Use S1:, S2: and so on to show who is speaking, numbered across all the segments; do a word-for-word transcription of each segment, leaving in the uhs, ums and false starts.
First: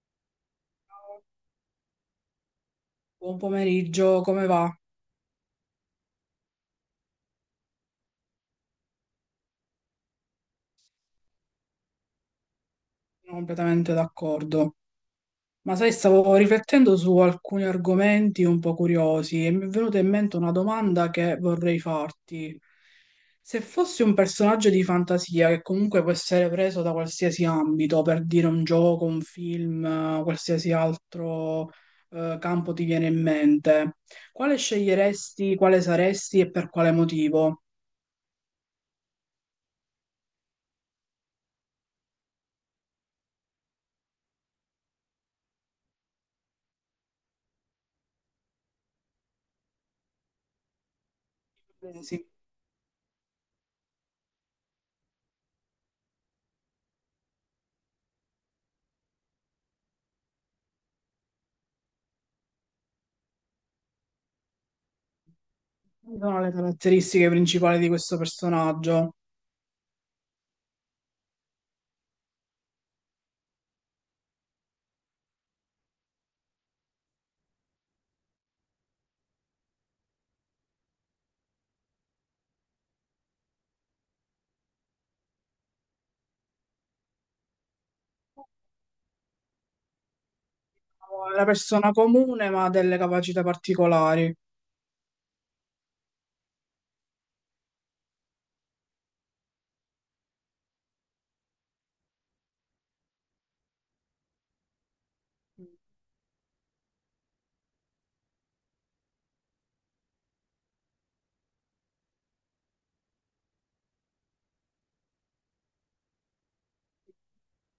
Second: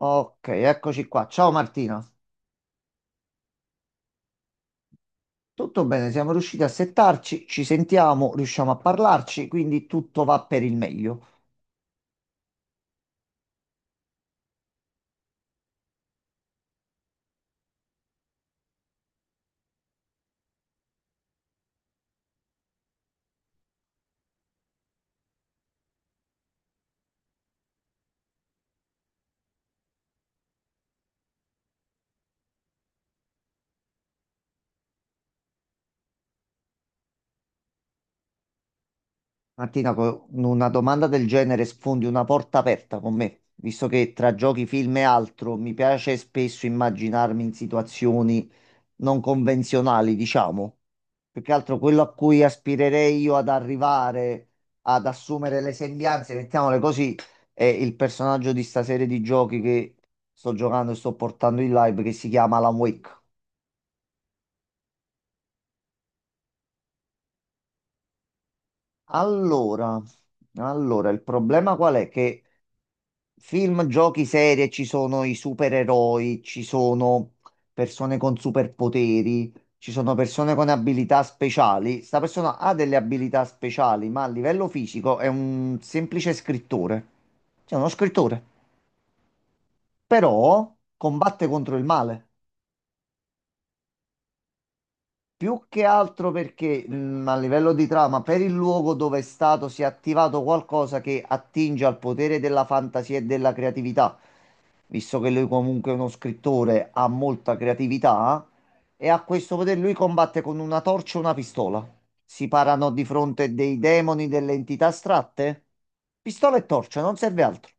S1: Ok, eccoci qua. Ciao Martina.
S2: Buon pomeriggio, come va?
S1: Tutto bene, siamo riusciti a settarci, ci sentiamo, riusciamo a parlarci, quindi tutto va per il meglio.
S2: Sono completamente d'accordo. Ma sai, stavo riflettendo su alcuni argomenti un po' curiosi e mi è venuta in mente una domanda che vorrei farti. Se fossi un personaggio di fantasia che comunque può essere preso da qualsiasi ambito, per dire un gioco, un film, eh, qualsiasi altro eh, campo ti viene in mente, quale sceglieresti, quale saresti e per quale motivo?
S1: Martina, con una domanda del genere sfondi una porta aperta con me, visto che tra giochi, film e altro mi piace spesso immaginarmi in situazioni non convenzionali, diciamo. Più che altro quello a
S2: Pensi,
S1: cui aspirerei io ad arrivare, ad assumere le sembianze, mettiamole così, è il personaggio di sta serie di giochi che sto giocando e sto portando in live che si chiama Alan Wake.
S2: quali sono le caratteristiche principali di questo personaggio?
S1: Allora, allora, il problema qual è? Che film, giochi, serie, ci sono i supereroi, ci sono persone con superpoteri, ci sono persone con abilità speciali. Sta persona ha delle abilità speciali, ma a livello fisico è un semplice scrittore. Cioè, uno scrittore. Però
S2: La
S1: combatte contro il
S2: persona
S1: male.
S2: comune ma ha delle capacità particolari.
S1: Più che altro perché mh, a livello di trama, per il luogo dove è stato, si è attivato qualcosa che attinge al potere della fantasia e della creatività. Visto che lui comunque è uno scrittore, ha molta creatività e a questo potere lui combatte con una torcia e una pistola. Si parano di fronte dei demoni, delle entità astratte. Pistola e torcia, non serve altro.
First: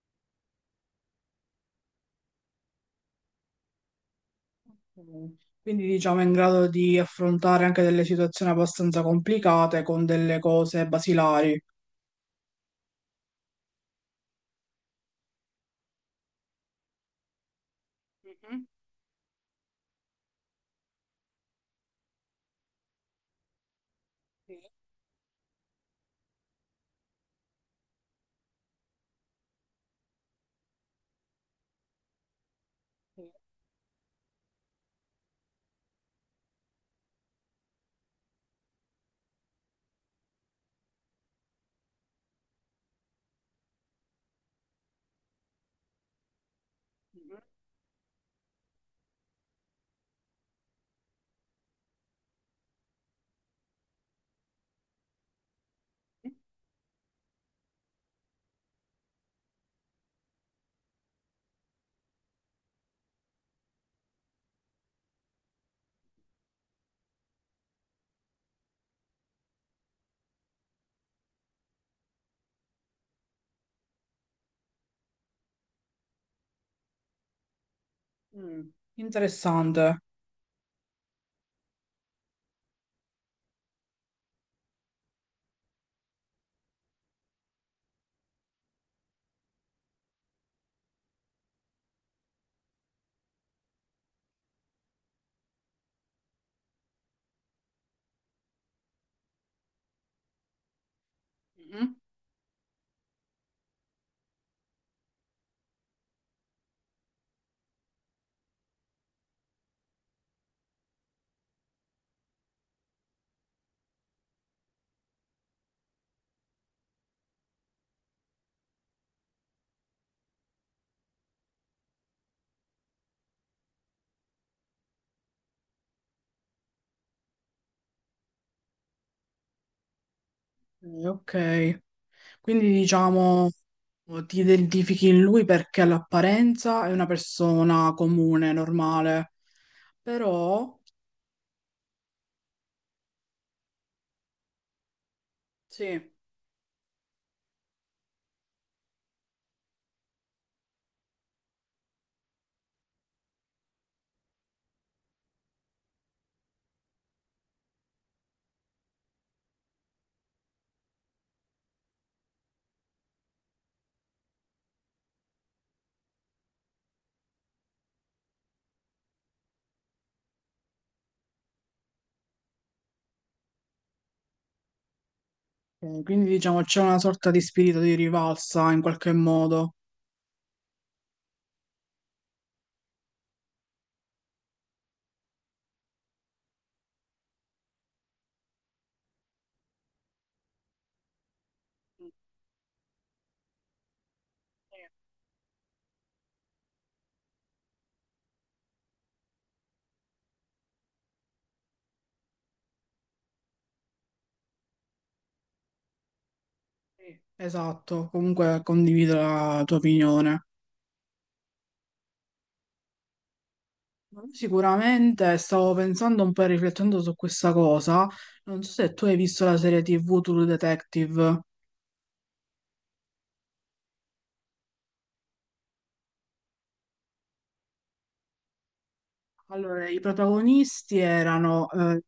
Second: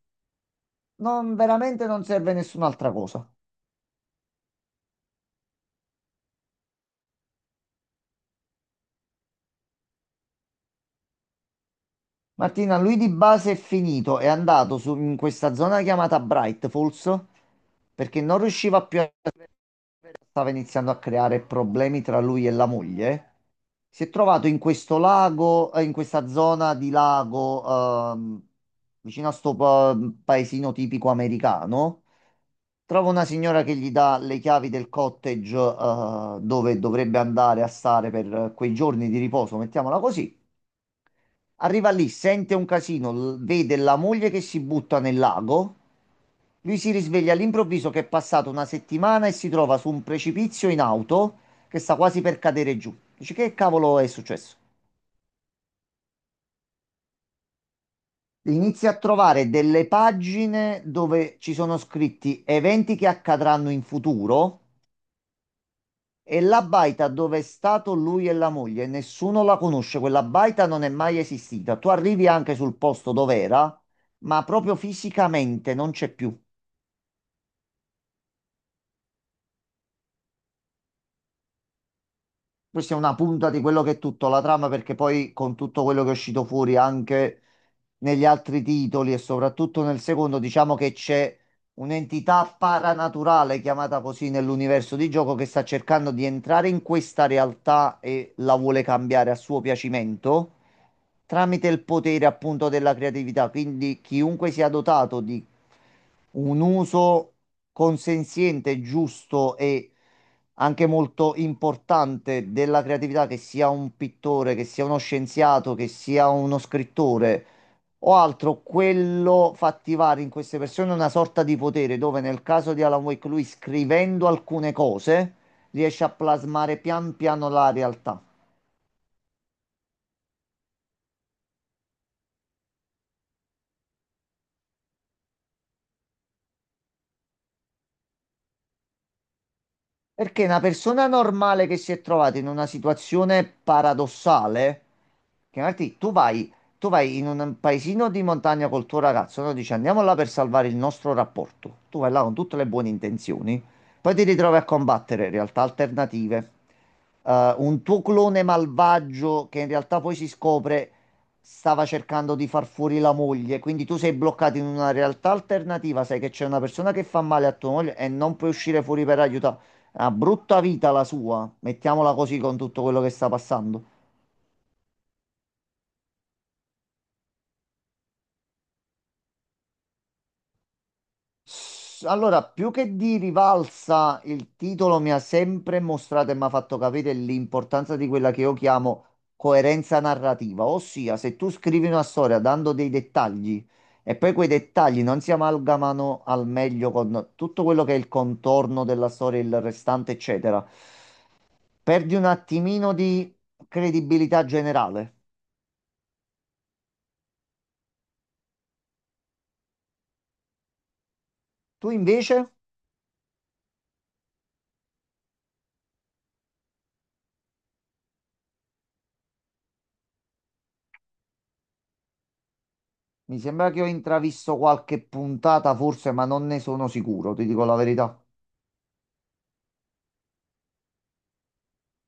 S1: Non, veramente non serve nessun'altra cosa.
S2: Mm. Quindi diciamo è in grado di affrontare anche delle situazioni abbastanza complicate con delle cose basilari.
S1: Martina, lui di base è finito, è andato su, in questa zona chiamata Bright Falls perché non
S2: Mhm.
S1: riusciva più, stava iniziando a creare problemi tra lui e la moglie, si è trovato in
S2: Sì,
S1: questo lago, eh, in questa zona di lago, ehm, vicino a sto pa- paesino tipico americano. Trova una
S2: sì.
S1: signora che gli dà le chiavi del cottage, eh, dove dovrebbe andare a stare per eh, quei giorni di riposo, mettiamola così. Arriva lì, sente un casino, l- vede la moglie che si butta nel lago. Lui si risveglia all'improvviso che è passata una settimana e si trova su un precipizio in auto che sta quasi per cadere giù. Dice, che cavolo è successo? Inizia a trovare delle pagine dove ci sono scritti eventi che accadranno in futuro e la baita dove è stato lui e la moglie. Nessuno la conosce, quella baita non è mai esistita. Tu arrivi anche sul posto dove era, ma proprio fisicamente non c'è più.
S2: Mm. Interessante.
S1: Questa è una punta di quello che è tutto la trama, perché poi con tutto quello che è uscito fuori anche negli altri titoli e soprattutto nel secondo, diciamo che c'è un'entità paranaturale, chiamata così nell'universo di gioco, che sta cercando di entrare in questa realtà e la vuole cambiare a suo piacimento tramite il
S2: Mhm.
S1: potere appunto della creatività. Quindi chiunque sia dotato di un uso consenziente, giusto e anche molto importante della creatività, che sia un pittore, che sia uno scienziato, che sia uno scrittore o altro, quello fa attivare in queste persone una sorta di potere dove nel caso di Alan Wake lui scrivendo alcune cose riesce a plasmare pian piano la realtà.
S2: Eh, Ok, quindi diciamo ti identifichi in lui perché all'apparenza è una persona comune, normale,
S1: Perché una
S2: però
S1: persona normale che si è trovata in una situazione paradossale, che
S2: sì,
S1: Martì, tu
S2: eh,
S1: vai, tu vai in un paesino di montagna col tuo ragazzo, no? Dici andiamo là per salvare il nostro rapporto. Tu vai là con tutte le buone intenzioni, poi ti ritrovi a combattere realtà alternative, eh, un tuo clone malvagio che in realtà poi si scopre stava cercando di far fuori la moglie, quindi tu sei bloccato in una realtà alternativa, sai che c'è una persona che fa male a tua moglie e non puoi uscire fuori per aiutarla. Una brutta vita la sua, mettiamola così con tutto quello che sta passando.
S2: quindi diciamo c'è una sorta di spirito di rivalsa in qualche modo.
S1: S- Allora, più che di rivalsa, il titolo mi ha sempre mostrato e mi ha fatto capire l'importanza di quella che io chiamo coerenza narrativa, ossia se tu scrivi una storia dando dei dettagli e poi quei dettagli non si amalgamano al meglio con tutto quello che è il contorno della storia, il restante, eccetera, perdi un attimino di credibilità generale.
S2: Sì, esatto, comunque condivido la tua opinione.
S1: Tu invece?
S2: Sicuramente stavo pensando un po' e riflettendo su questa cosa. Non so se tu hai visto la serie tivù True Detective.
S1: Mi sembra che ho intravisto qualche puntata, forse, ma non ne sono sicuro, ti dico la verità.
S2: Allora, i protagonisti erano eh,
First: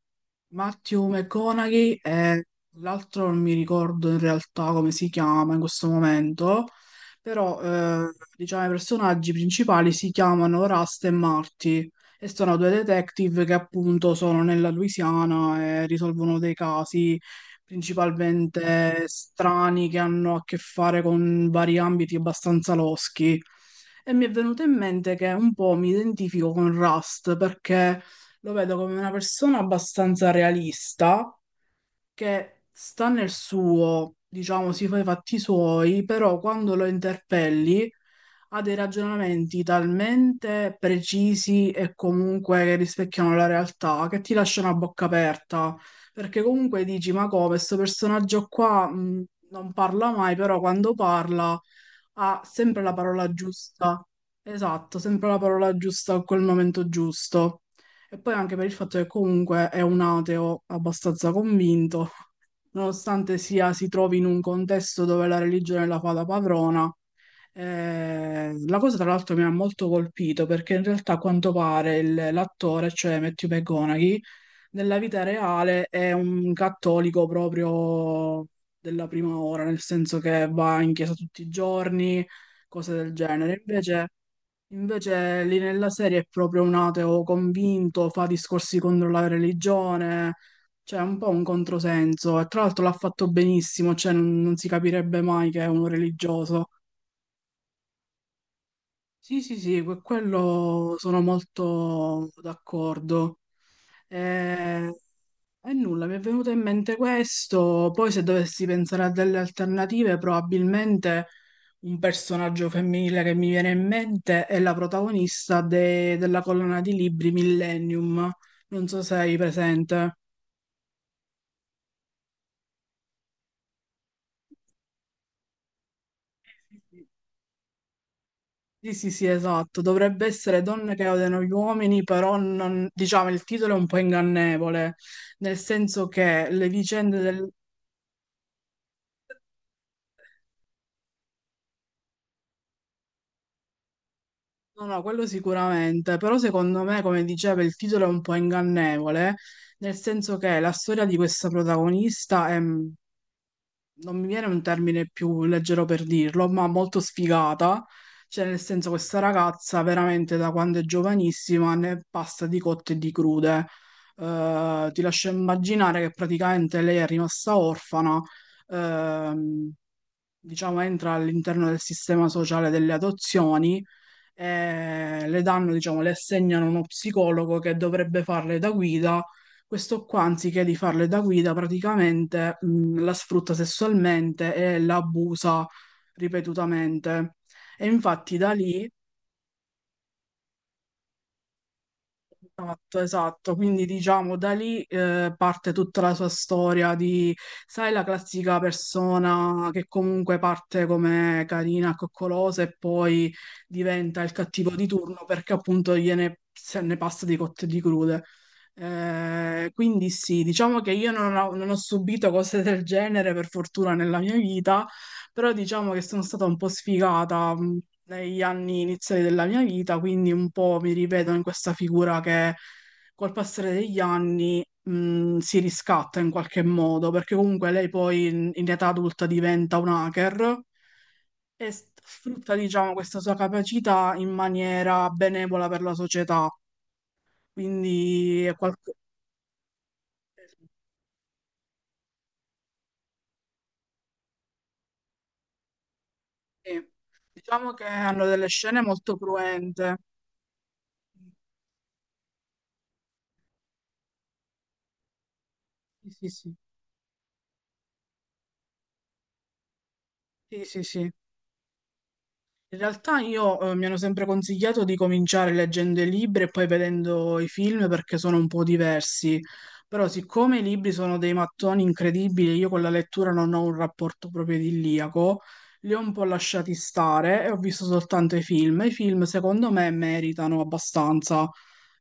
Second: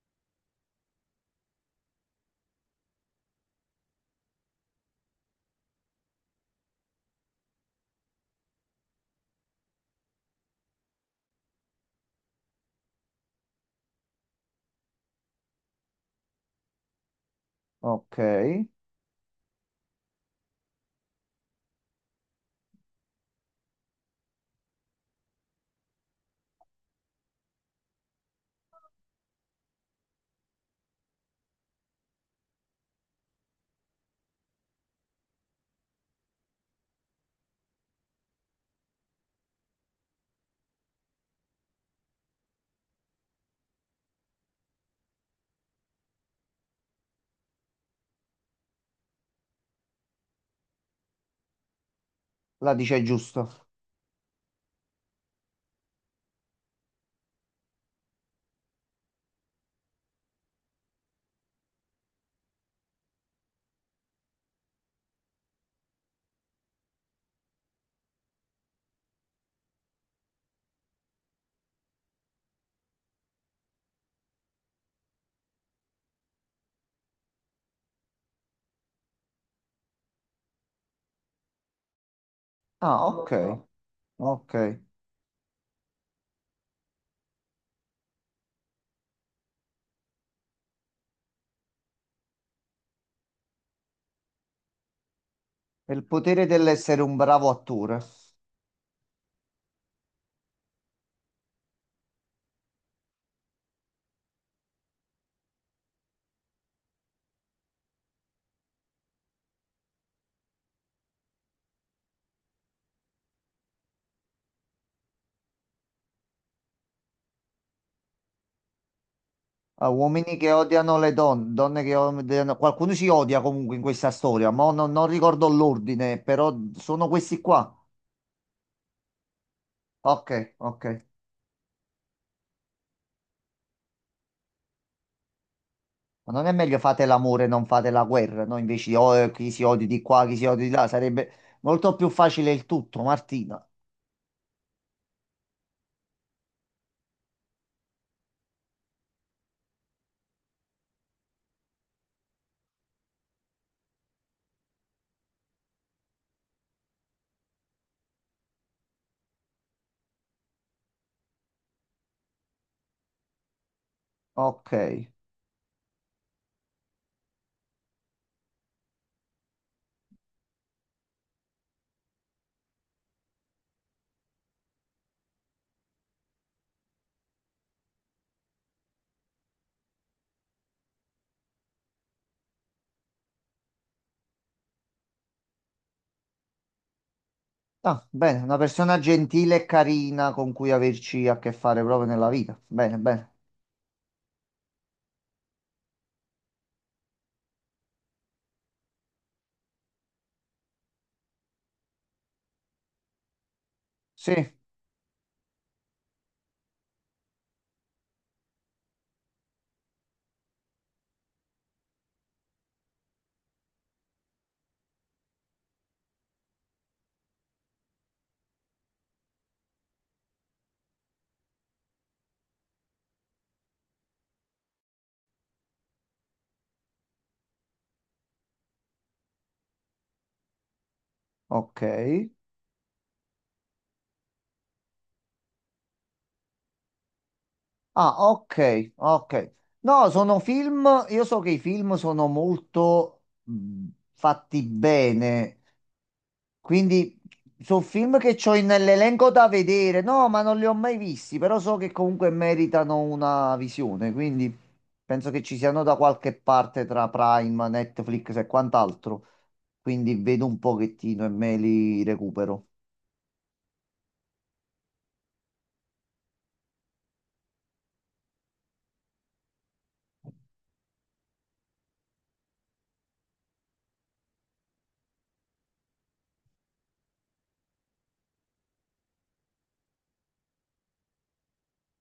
S2: Matthew McConaughey e l'altro non mi ricordo in realtà come si chiama in questo momento, però eh, diciamo i personaggi principali si chiamano Rust e Marty e sono due detective che appunto sono nella Louisiana e risolvono dei casi
S1: Ok,
S2: principalmente strani che hanno a che fare con vari ambiti abbastanza loschi. E mi è venuto in mente che un po' mi identifico con Rust perché lo vedo come una persona abbastanza realista che sta nel suo, diciamo, si fa i fatti suoi, però quando lo interpelli ha dei ragionamenti talmente precisi e comunque che rispecchiano la realtà che ti lasciano a bocca aperta, perché comunque dici, ma come, questo personaggio qua mh, non parla mai, però quando parla ha
S1: la
S2: sempre la
S1: dice
S2: parola
S1: giusto.
S2: giusta. Esatto, sempre la parola giusta a quel momento giusto. E poi anche per il fatto che comunque è un ateo abbastanza convinto, nonostante sia si trovi in un contesto dove la religione la fa da padrona. Eh, la cosa tra l'altro mi ha molto colpito perché in realtà a quanto pare il- l'attore, cioè Matthew McConaughey, nella vita reale è un cattolico proprio della prima ora, nel senso che va in chiesa tutti i giorni, cose
S1: Ah,
S2: del
S1: non lo ok.
S2: genere. Invece,
S1: so. Ok.
S2: invece lì nella serie è proprio un ateo convinto, fa discorsi contro la religione, cioè è un po' un controsenso. E tra l'altro l'ha fatto benissimo, cioè non, non si capirebbe mai che è uno
S1: Il potere
S2: religioso.
S1: dell'essere un bravo attore.
S2: Sì, sì, sì, que- quello sono molto d'accordo. E, e nulla, mi è venuto in mente questo. Poi, se dovessi pensare a delle alternative, probabilmente un personaggio femminile che mi viene in mente è la protagonista de- della collana di libri Millennium. Non so se hai
S1: A
S2: presente.
S1: uomini che odiano le donne, donne che odiano... Qualcuno si odia comunque in questa storia, ma non, non ricordo l'ordine, però sono questi qua.
S2: Sì, sì, sì, esatto. Dovrebbe
S1: Ok,
S2: essere
S1: ok.
S2: Donne che odiano gli uomini, però non- diciamo il titolo è un po' ingannevole, nel senso
S1: Ma non
S2: che
S1: è
S2: le
S1: meglio fate
S2: vicende
S1: l'amore,
S2: del...
S1: non fate la guerra, no? Invece oh, eh, chi si odia di qua, chi si odia di là, sarebbe molto più facile il tutto, Martina.
S2: No, no, quello sicuramente, però secondo me, come diceva, il titolo è un po' ingannevole, nel senso che la storia di questa protagonista è, mm, non mi viene un termine più leggero per dirlo, ma molto sfigata, cioè nel senso questa ragazza veramente da quando è giovanissima ne passa di cotte e di crude.
S1: Ok.
S2: Eh, ti lascio immaginare che praticamente lei è rimasta orfana, ehm, diciamo entra all'interno del sistema sociale delle adozioni eh, le danno, diciamo, le assegnano uno psicologo che dovrebbe farle da guida. Questo qua, anziché di farle da guida, praticamente mh, la sfrutta sessualmente e la abusa ripetutamente. E
S1: Ah,
S2: infatti
S1: bene,
S2: da
S1: una
S2: lì
S1: persona gentile e carina con cui averci a che fare proprio nella vita. Bene,
S2: esatto,
S1: bene.
S2: esatto. Quindi diciamo da lì eh, parte tutta la sua storia di, sai, la classica persona che comunque parte come carina, coccolosa e poi diventa il
S1: Sì,
S2: cattivo di turno perché appunto gliene se ne passa di cotte e di crude. Eh, quindi sì, diciamo che io non ho, non ho subito cose del genere per fortuna nella mia vita, però diciamo che sono stata un po' sfigata mh, negli anni iniziali della mia vita, quindi un po' mi rivedo in questa figura che col passare degli anni mh, si riscatta in qualche modo, perché comunque lei poi in, in età adulta diventa un hacker e
S1: ok.
S2: s- sfrutta, diciamo, questa sua capacità in maniera benevola per la società.
S1: Ah,
S2: Quindi è
S1: ok,
S2: qualcosa...
S1: ok. No, sono film, io so che i film sono molto mh, fatti bene. Quindi
S2: Diciamo
S1: sono
S2: che
S1: film
S2: hanno
S1: che
S2: delle
S1: ho
S2: scene molto
S1: nell'elenco da
S2: cruente.
S1: vedere. No, ma non li ho mai visti, però so che comunque meritano una visione, quindi penso che ci siano da
S2: Sì, sì,
S1: qualche
S2: sì.
S1: parte tra Prime, Netflix e quant'altro. Quindi vedo un
S2: Sì, sì, sì.
S1: pochettino e me li recupero.
S2: In realtà io eh, mi hanno sempre consigliato di cominciare leggendo i libri e poi vedendo i film perché sono un po' diversi, però siccome i libri sono dei mattoni incredibili, io con la lettura non ho un rapporto proprio idilliaco, li ho un po' lasciati stare e ho visto soltanto i film. I film secondo me meritano abbastanza,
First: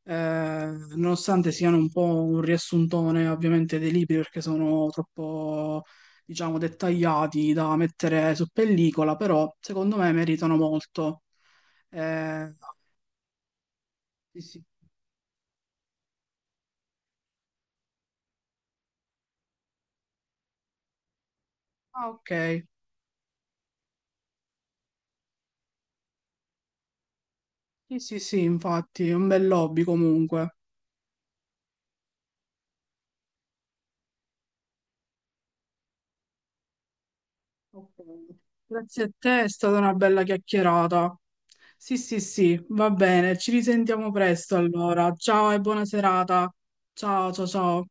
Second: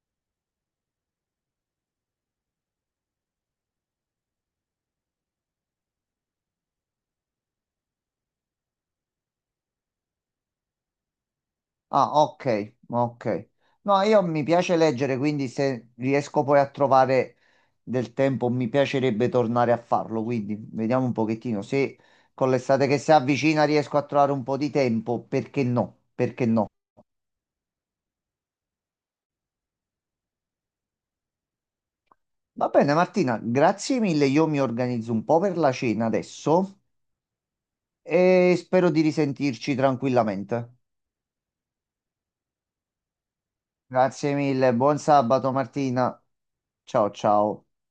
S2: eh, nonostante siano un po' un riassuntone ovviamente dei libri perché sono troppo, diciamo, dettagliati da mettere su pellicola, però secondo me meritano molto.
S1: Ah,
S2: Eh,
S1: ok, ok. No, io
S2: sì,
S1: mi
S2: sì.
S1: piace leggere, quindi se riesco poi a trovare del tempo, mi piacerebbe tornare a farlo. Quindi vediamo un pochettino. Se
S2: Ah, ok.
S1: con l'estate che si avvicina riesco a trovare un po' di tempo, perché no? Perché no?
S2: Sì, sì, sì, infatti, è un bel hobby comunque.
S1: Va bene, Martina, grazie mille. Io mi organizzo un po' per la cena adesso
S2: Ok.
S1: e spero di
S2: Grazie a te, è
S1: risentirci
S2: stata una bella
S1: tranquillamente.
S2: chiacchierata. Sì, sì, sì, va bene, ci risentiamo
S1: Grazie
S2: presto
S1: mille, buon
S2: allora. Ciao
S1: sabato,
S2: e buona
S1: Martina.
S2: serata.
S1: Ciao,
S2: Ciao, ciao,
S1: ciao.
S2: ciao.